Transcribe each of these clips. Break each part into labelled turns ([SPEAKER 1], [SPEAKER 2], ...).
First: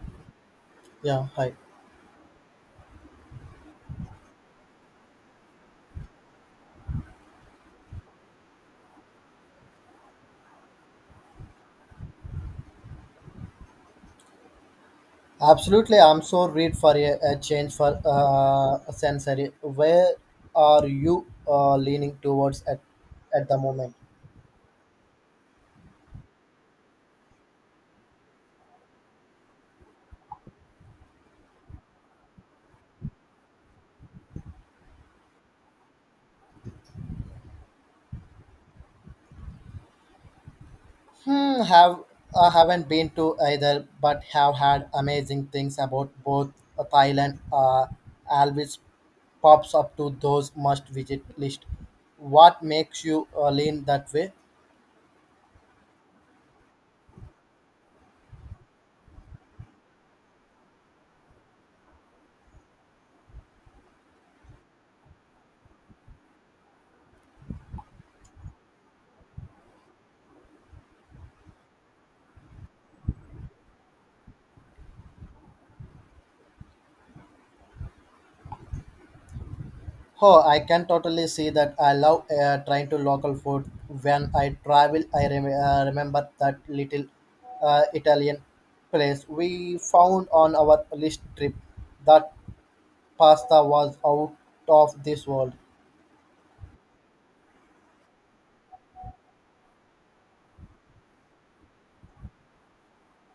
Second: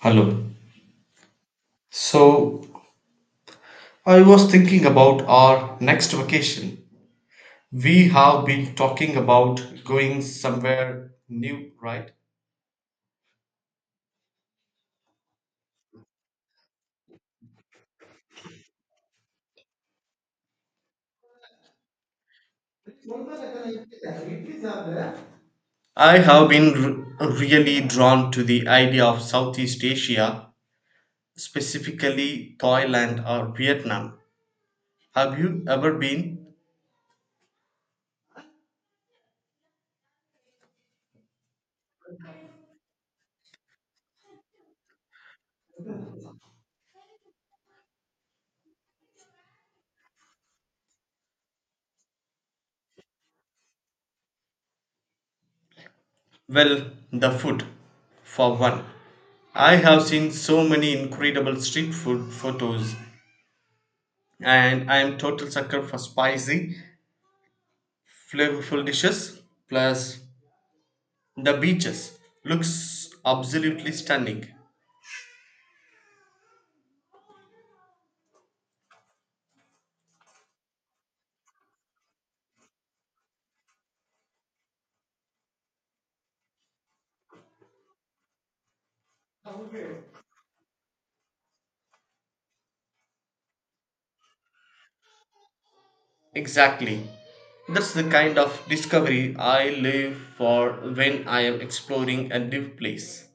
[SPEAKER 1] Hello.
[SPEAKER 2] Yeah, hi.
[SPEAKER 1] So, I was thinking about our next vacation. We have been talking about going somewhere new, right?
[SPEAKER 2] Absolutely, I'm so read for a change for a sensory. Where are you leaning towards at the moment?
[SPEAKER 1] I have been really drawn to the idea of Southeast Asia, specifically Thailand or Vietnam. Have you ever been?
[SPEAKER 2] Hmm, have I haven't been to either, but have had amazing things about both Thailand. Always pops up to those must visit list. What makes you lean that way?
[SPEAKER 1] Well, the food, for one. I have seen so many incredible street food photos, and I am total sucker for spicy flavorful dishes plus the beaches looks absolutely stunning.
[SPEAKER 2] Oh, I can totally see that. I love trying to local food. When I travel, I remember that little Italian place we found on our list trip. That pasta was out of this world.
[SPEAKER 1] Exactly, that's the kind of discovery I live for when I am exploring a new place.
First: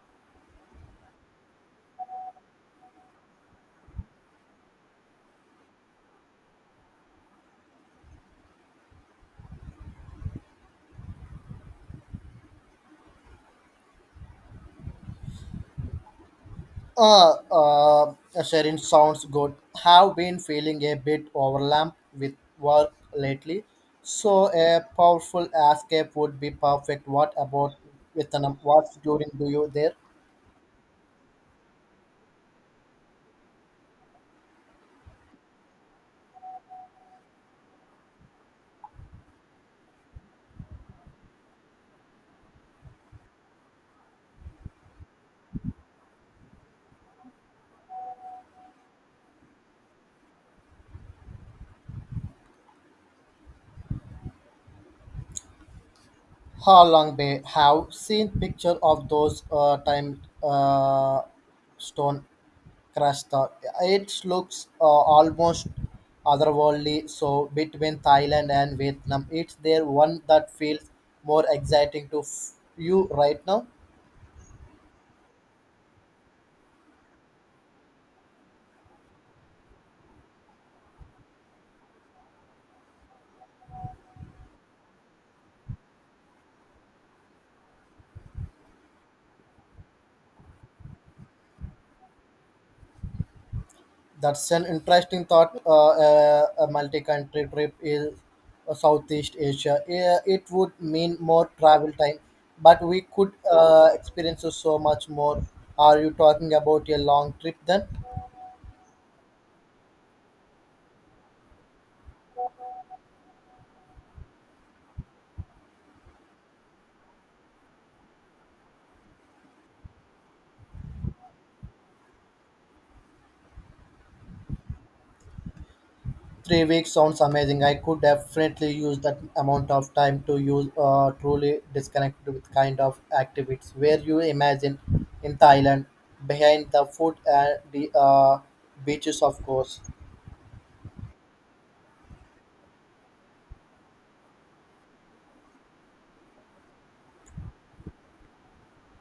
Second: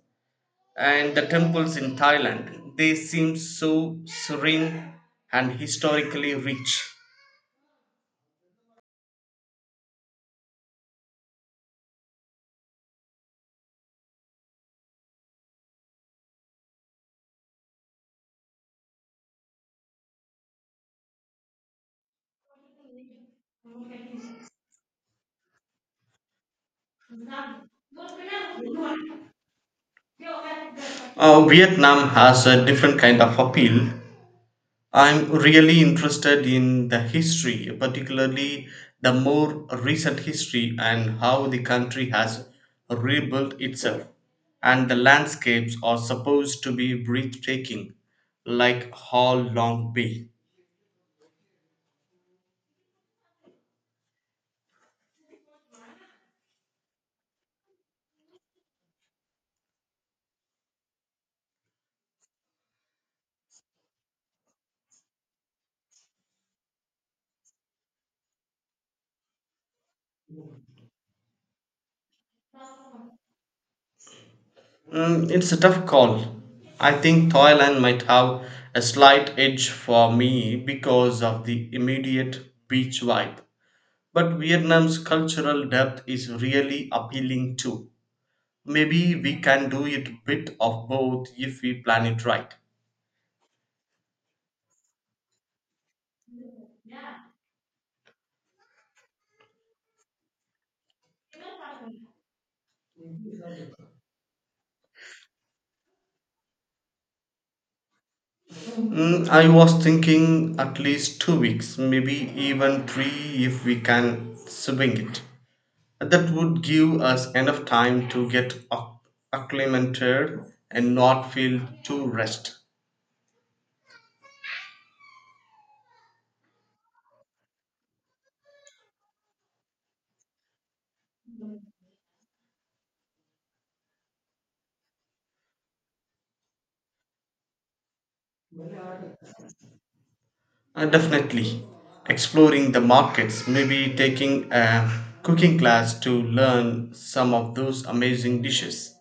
[SPEAKER 1] And the temples in Thailand, they seem so serene and historically rich.
[SPEAKER 2] Uh, uh, Sharing sounds good. Have been feeling a bit overwhelmed with work lately, so a powerful escape would be perfect. What about Vietnam? What's during do you there?
[SPEAKER 1] Vietnam has a different kind of appeal. I'm really interested in the history, particularly the more recent history and how the country has rebuilt itself. And the landscapes are supposed to be breathtaking, like Hall Long Bay.
[SPEAKER 2] Halong Bay have seen picture of those time stone crust. It looks almost otherworldly. So between Thailand and Vietnam, it's there one that feels more exciting to you right now.
[SPEAKER 1] Mm, it's a tough call. I think Thailand might have a slight edge for me because of the immediate beach vibe. But Vietnam's cultural depth is really appealing too. Maybe we can do it bit of both if we plan it right.
[SPEAKER 2] That's an interesting thought. A multi-country trip is Southeast Asia. Yeah, it would mean more travel time, but we could experience so much more. Are you talking about a long trip then?
[SPEAKER 1] Mm, I was thinking at least 2 weeks, maybe even three if we can swing it. That would give us enough time to get acclimated and not feel too rushed.
[SPEAKER 2] 3 weeks sounds amazing. I could definitely use that amount of time to use truly disconnect with kind of activities. Where you imagine in Thailand, behind the food and the beaches, of course.
[SPEAKER 1] Definitely exploring the markets, maybe taking a cooking class to learn some of those amazing dishes.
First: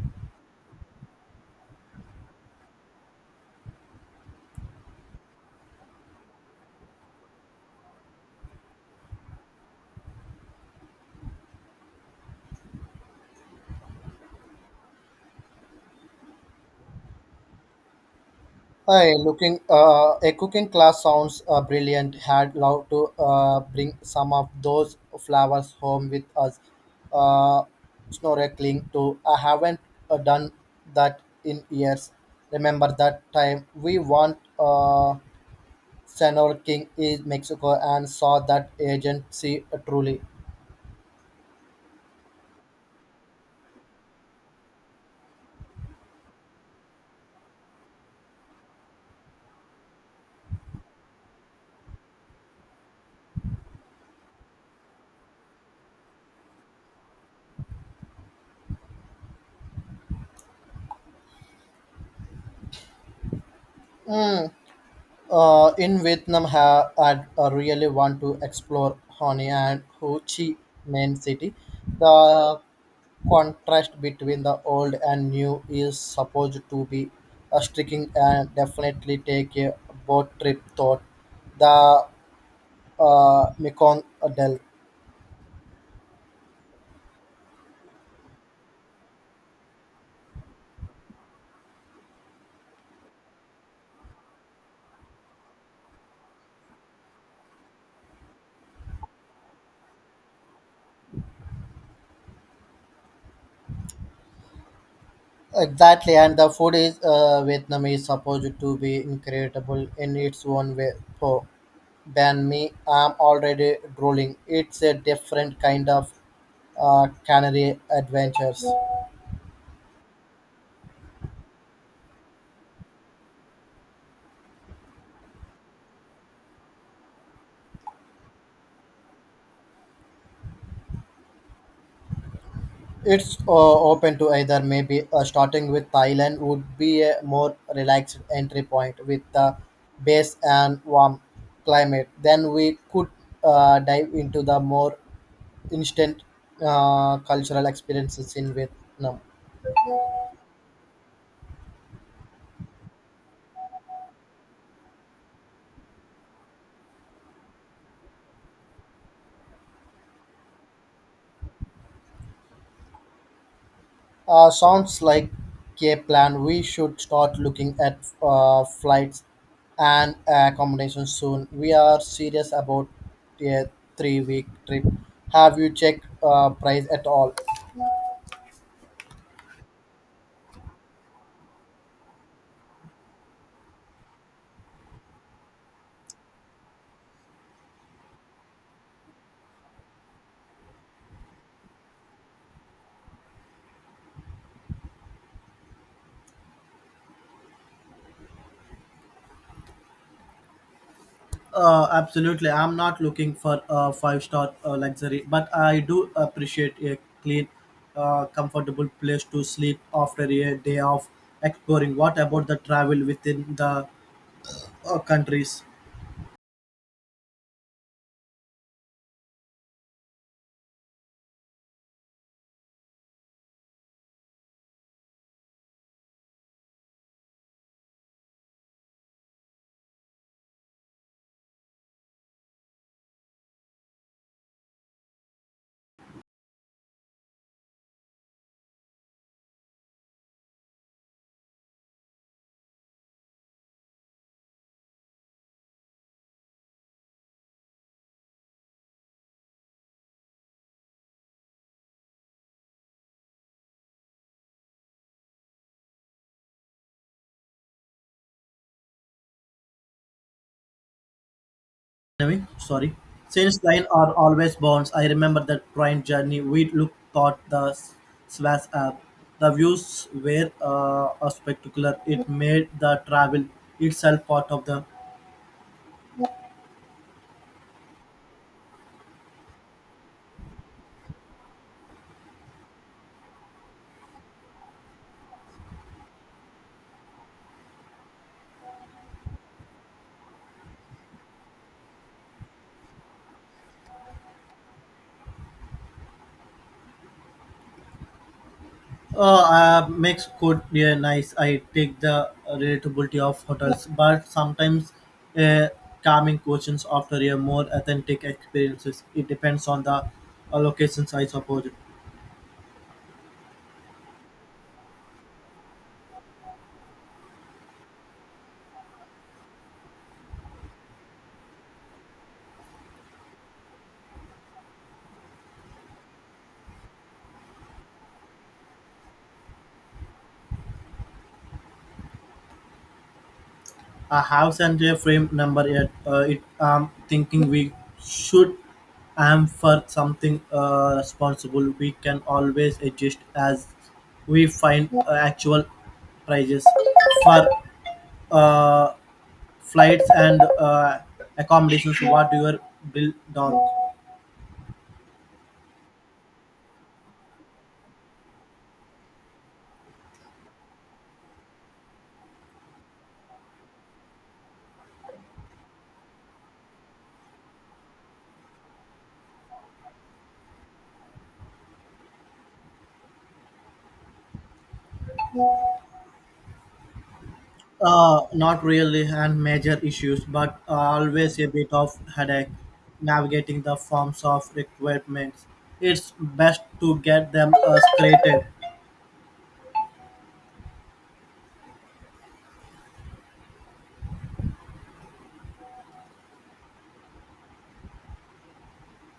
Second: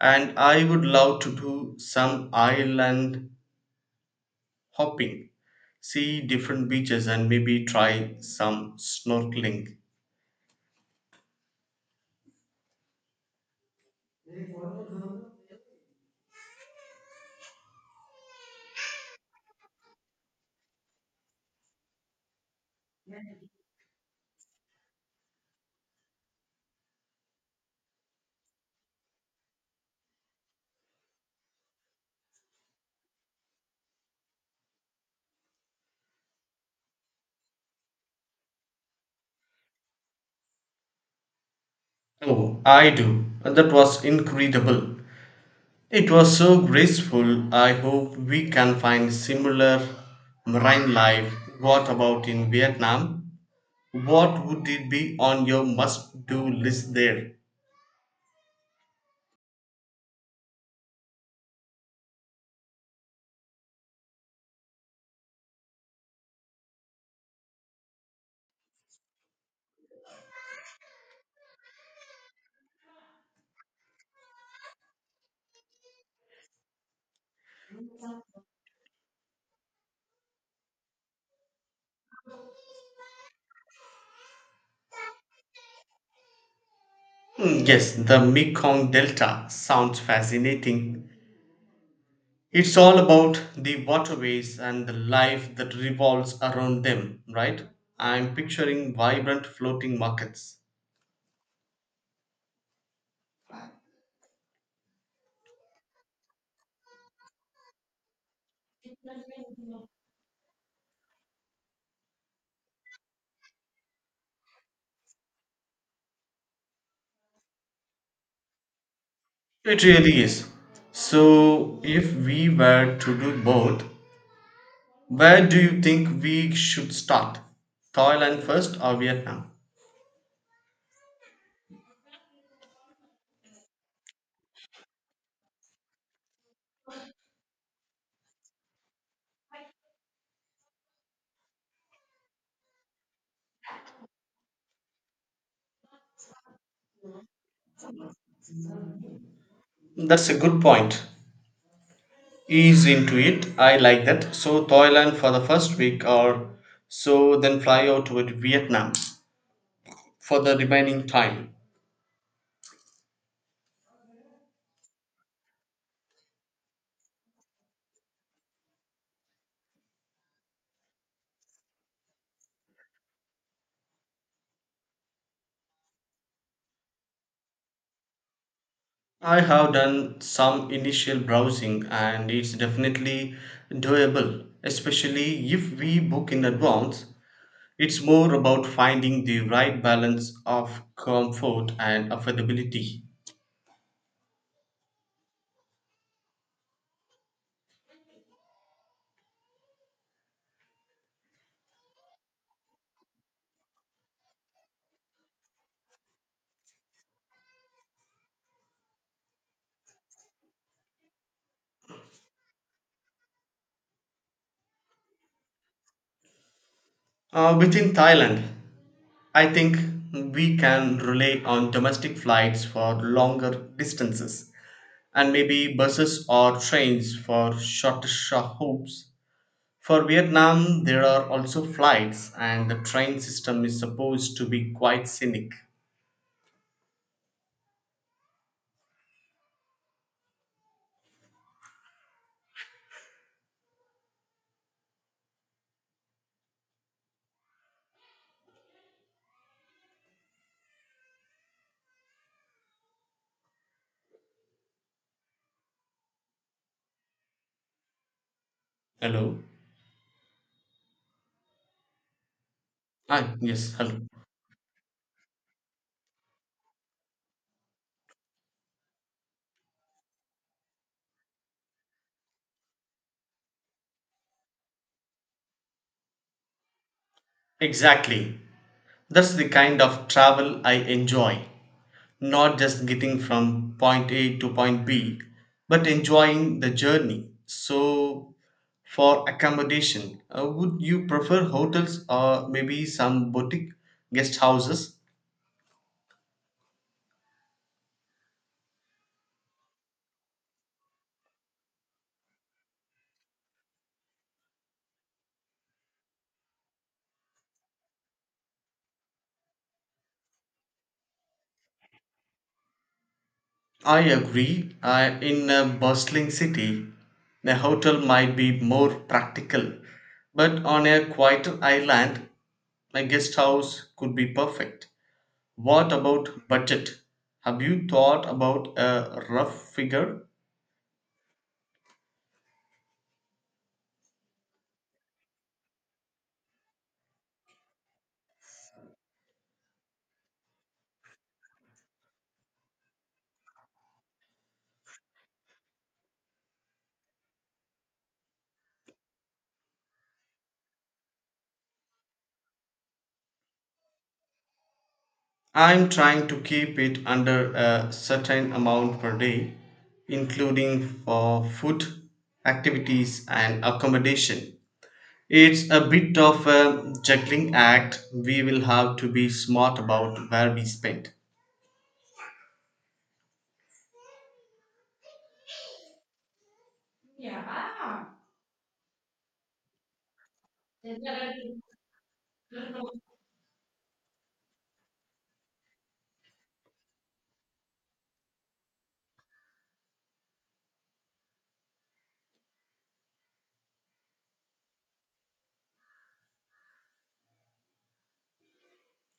[SPEAKER 1] And I would love to do some island hopping, see different beaches and maybe try some snorkeling.
[SPEAKER 2] Hi, looking a cooking class sounds brilliant. Had love to bring some of those flowers home with us. Uh, Snorkeling too. I haven't done that in years. Remember that time we went snorkeling in Mexico and saw that agency truly.
[SPEAKER 1] Oh, I do. And that was incredible. It was so graceful. I hope we can find similar marine life. What about in Vietnam? What would it be on your must do list there?
[SPEAKER 2] Hmm, in Vietnam, I really want to explore Hanoi and Ho Chi Minh City. The contrast between the old and new is supposed to be striking and definitely take a boat trip thought. The Mekong Delta.
[SPEAKER 1] Hmm, yes, the Mekong Delta sounds fascinating. It's all about the waterways and the life that revolves around them, right? I'm picturing vibrant floating markets.
[SPEAKER 2] Exactly, and the food is Vietnam is supposed to be incredible in its own way. So, ban me, I'm already drooling. It's a different kind of canary adventures.
[SPEAKER 1] It really is. So, if we were to do both, where do you think we should start? Thailand first or Vietnam?
[SPEAKER 2] It's open to either maybe starting with Thailand would be a more relaxed entry point with the base and warm climate. Then we could dive into the more instant cultural experiences in Vietnam.
[SPEAKER 1] That's a good point. Ease into it. I like that. So, Thailand for the first week or so, then fly out to Vietnam for the remaining time.
[SPEAKER 2] Sounds like a plan. We should start looking at flights and accommodation soon. We are serious about a 3 week trip. Have you checked price at all?
[SPEAKER 1] I have done some initial browsing and it's definitely doable, especially if we book in advance. It's more about finding the right balance of comfort and affordability.
[SPEAKER 2] Absolutely. I'm not looking for a five star luxury, but I do appreciate a clean, comfortable place to sleep after a day of exploring. What about the travel within the countries?
[SPEAKER 1] Within Thailand, I think we can rely on domestic flights for longer distances and maybe buses or trains for shorter hopes. For Vietnam, there are also flights, and the train system is supposed to be quite scenic. Hello?
[SPEAKER 2] Anyway, sorry.
[SPEAKER 1] Ah,
[SPEAKER 2] Since
[SPEAKER 1] yes,
[SPEAKER 2] thine
[SPEAKER 1] hello.
[SPEAKER 2] are always bonds, I remember that train journey. We looked thought the Swass app. The views were a spectacular. It made the travel itself part of the
[SPEAKER 1] Exactly. That's the kind of travel I enjoy. Not just getting from point A to point B, but enjoying the journey. So, for accommodation, would you prefer hotels or maybe some boutique guest houses?
[SPEAKER 2] makes good, yeah, nice. I take the relatability of hotels, but sometimes uh, calming questions after a more authentic experiences. It depends on the locations, I suppose.
[SPEAKER 1] I agree. In a bustling city, a hotel might be more practical, but on a quieter island, a guest house could be perfect. What about budget? Have you thought about a rough figure?
[SPEAKER 2] A house and a frame number yet. It I'm thinking we should aim for something responsible. We can always adjust as we find actual prices for uh, flights and accommodations. What your bill down?
[SPEAKER 1] I'm trying to keep it under a certain amount per day, including for food, activities, and accommodation. It's a bit of a juggling act. We will have to be smart about where we spend.
[SPEAKER 2] Not really and major issues, but always a bit of headache navigating the forms of requirements. It's best to get them scrated.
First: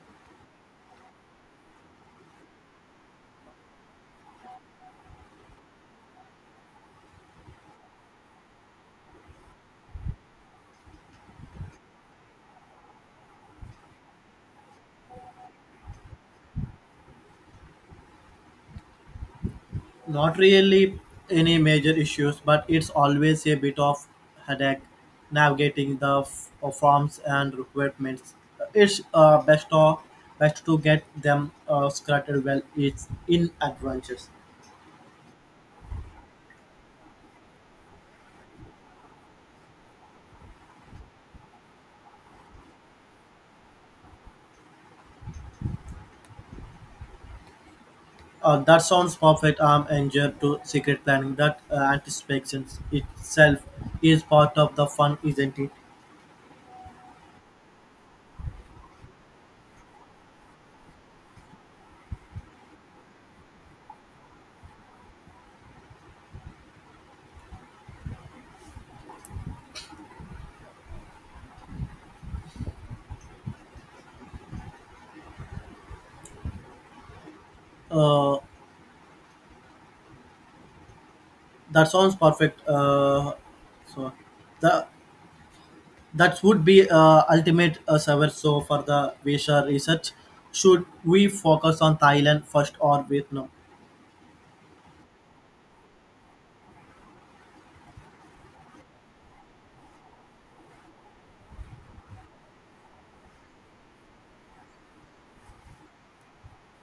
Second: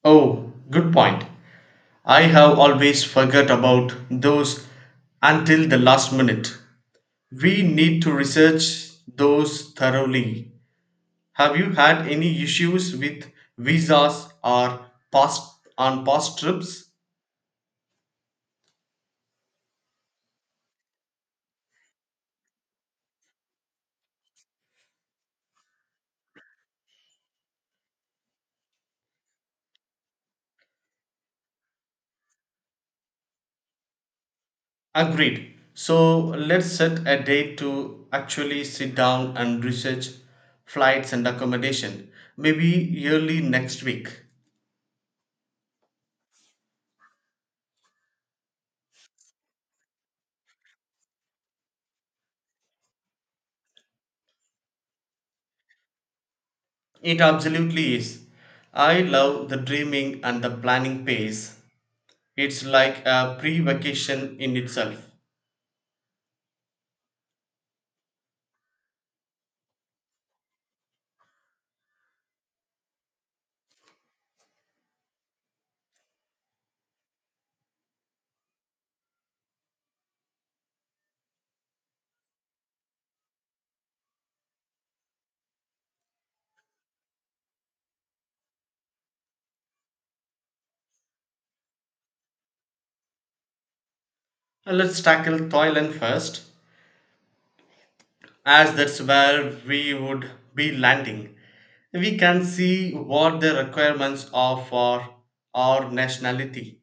[SPEAKER 1] Oh, good point. I have always forgot about those until the last minute. We need to research those thoroughly. Have you had any issues with visas or past on past trips?
[SPEAKER 2] Not really any major issues, but it's always a bit of headache navigating the forms and requirements. It's best to get them scratted well. It's in advance.
[SPEAKER 1] Agreed. So let's set a date to actually sit down and research flights and accommodation. Maybe early next week.
[SPEAKER 2] That sounds perfect. I'm injured to secret planning. That anticipation itself is part of the fun, isn't it?
[SPEAKER 1] It absolutely is. I love the dreaming and the planning phase. It's like a pre vacation in itself.
[SPEAKER 2] Uh, that sounds perfect. So the That would be ultimate server. So for the visa research, should we focus on Thailand first or Vietnam?
[SPEAKER 1] Let's tackle Thailand first, as that's where we would be landing. We can see what the requirements are for our nationality.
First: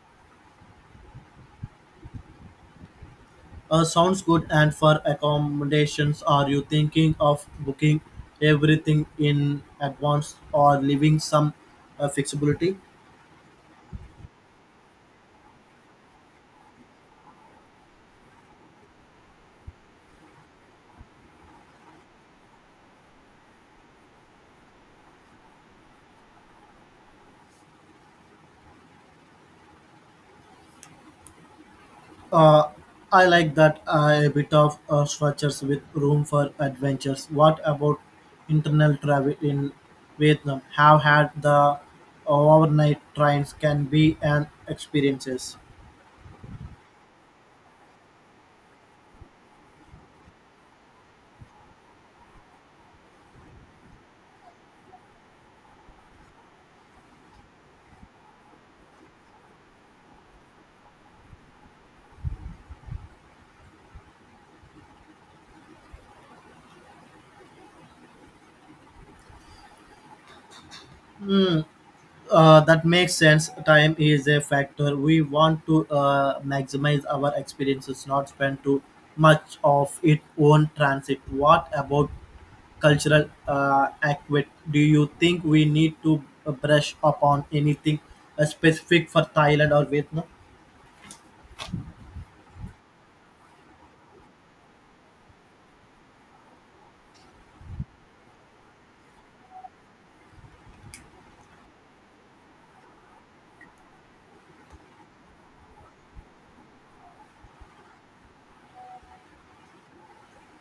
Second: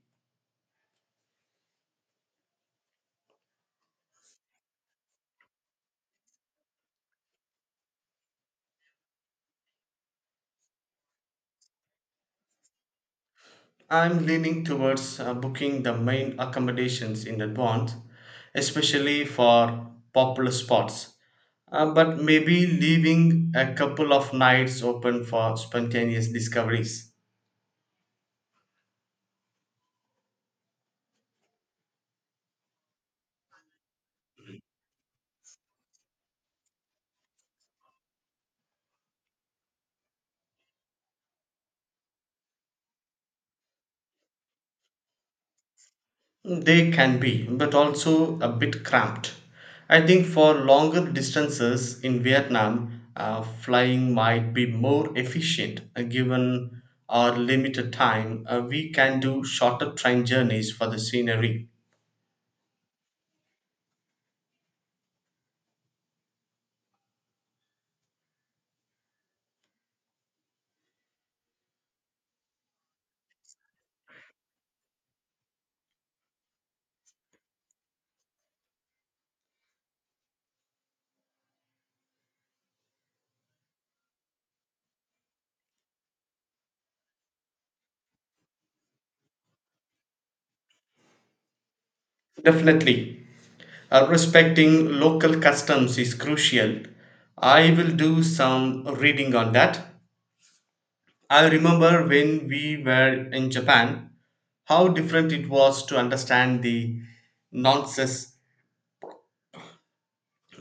[SPEAKER 2] Sounds good. And for accommodations, are you thinking of booking everything in advance or leaving some flexibility?
[SPEAKER 1] I'm leaning towards booking the main accommodations in advance, especially for popular spots. But maybe leaving a couple of nights open for spontaneous discoveries.
[SPEAKER 2] Uh, I like that, a bit of structures with room for adventures. What about internal travel in Vietnam? Have had the overnight trains can be an experiences.
[SPEAKER 1] They can be, but also a bit cramped. I think for longer distances in Vietnam, flying might be more efficient given our limited time. We can do shorter train journeys for the scenery.
[SPEAKER 2] That makes sense. Time is a factor. We want to maximize our experiences, not spend too much of it on transit. What about cultural aspect, do you think we need to brush upon anything specific for Thailand or Vietnam?
[SPEAKER 1] Definitely. Respecting local customs is crucial. I will do some reading on that. I remember when we were in Japan, how different it was to understand the nonsense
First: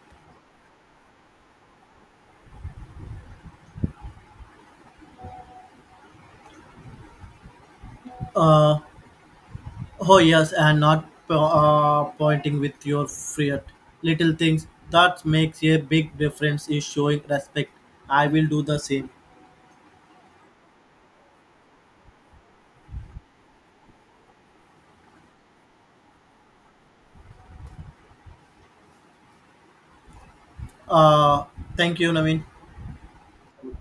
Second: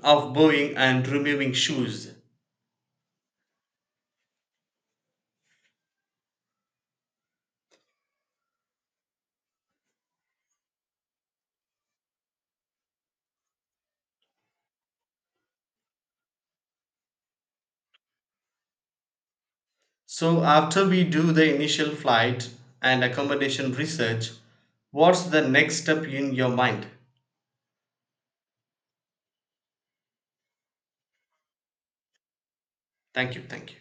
[SPEAKER 1] of bowing and removing shoes.
[SPEAKER 2] Uh, oh yes, and not pointing with your fiat. Little things that makes a big difference is showing respect. I will do the same.
[SPEAKER 1] So, after we do the initial flight and accommodation research, what's the next step in your mind?
[SPEAKER 2] Uh, Thank you, Naveen.
[SPEAKER 1] Thank you. Thank you.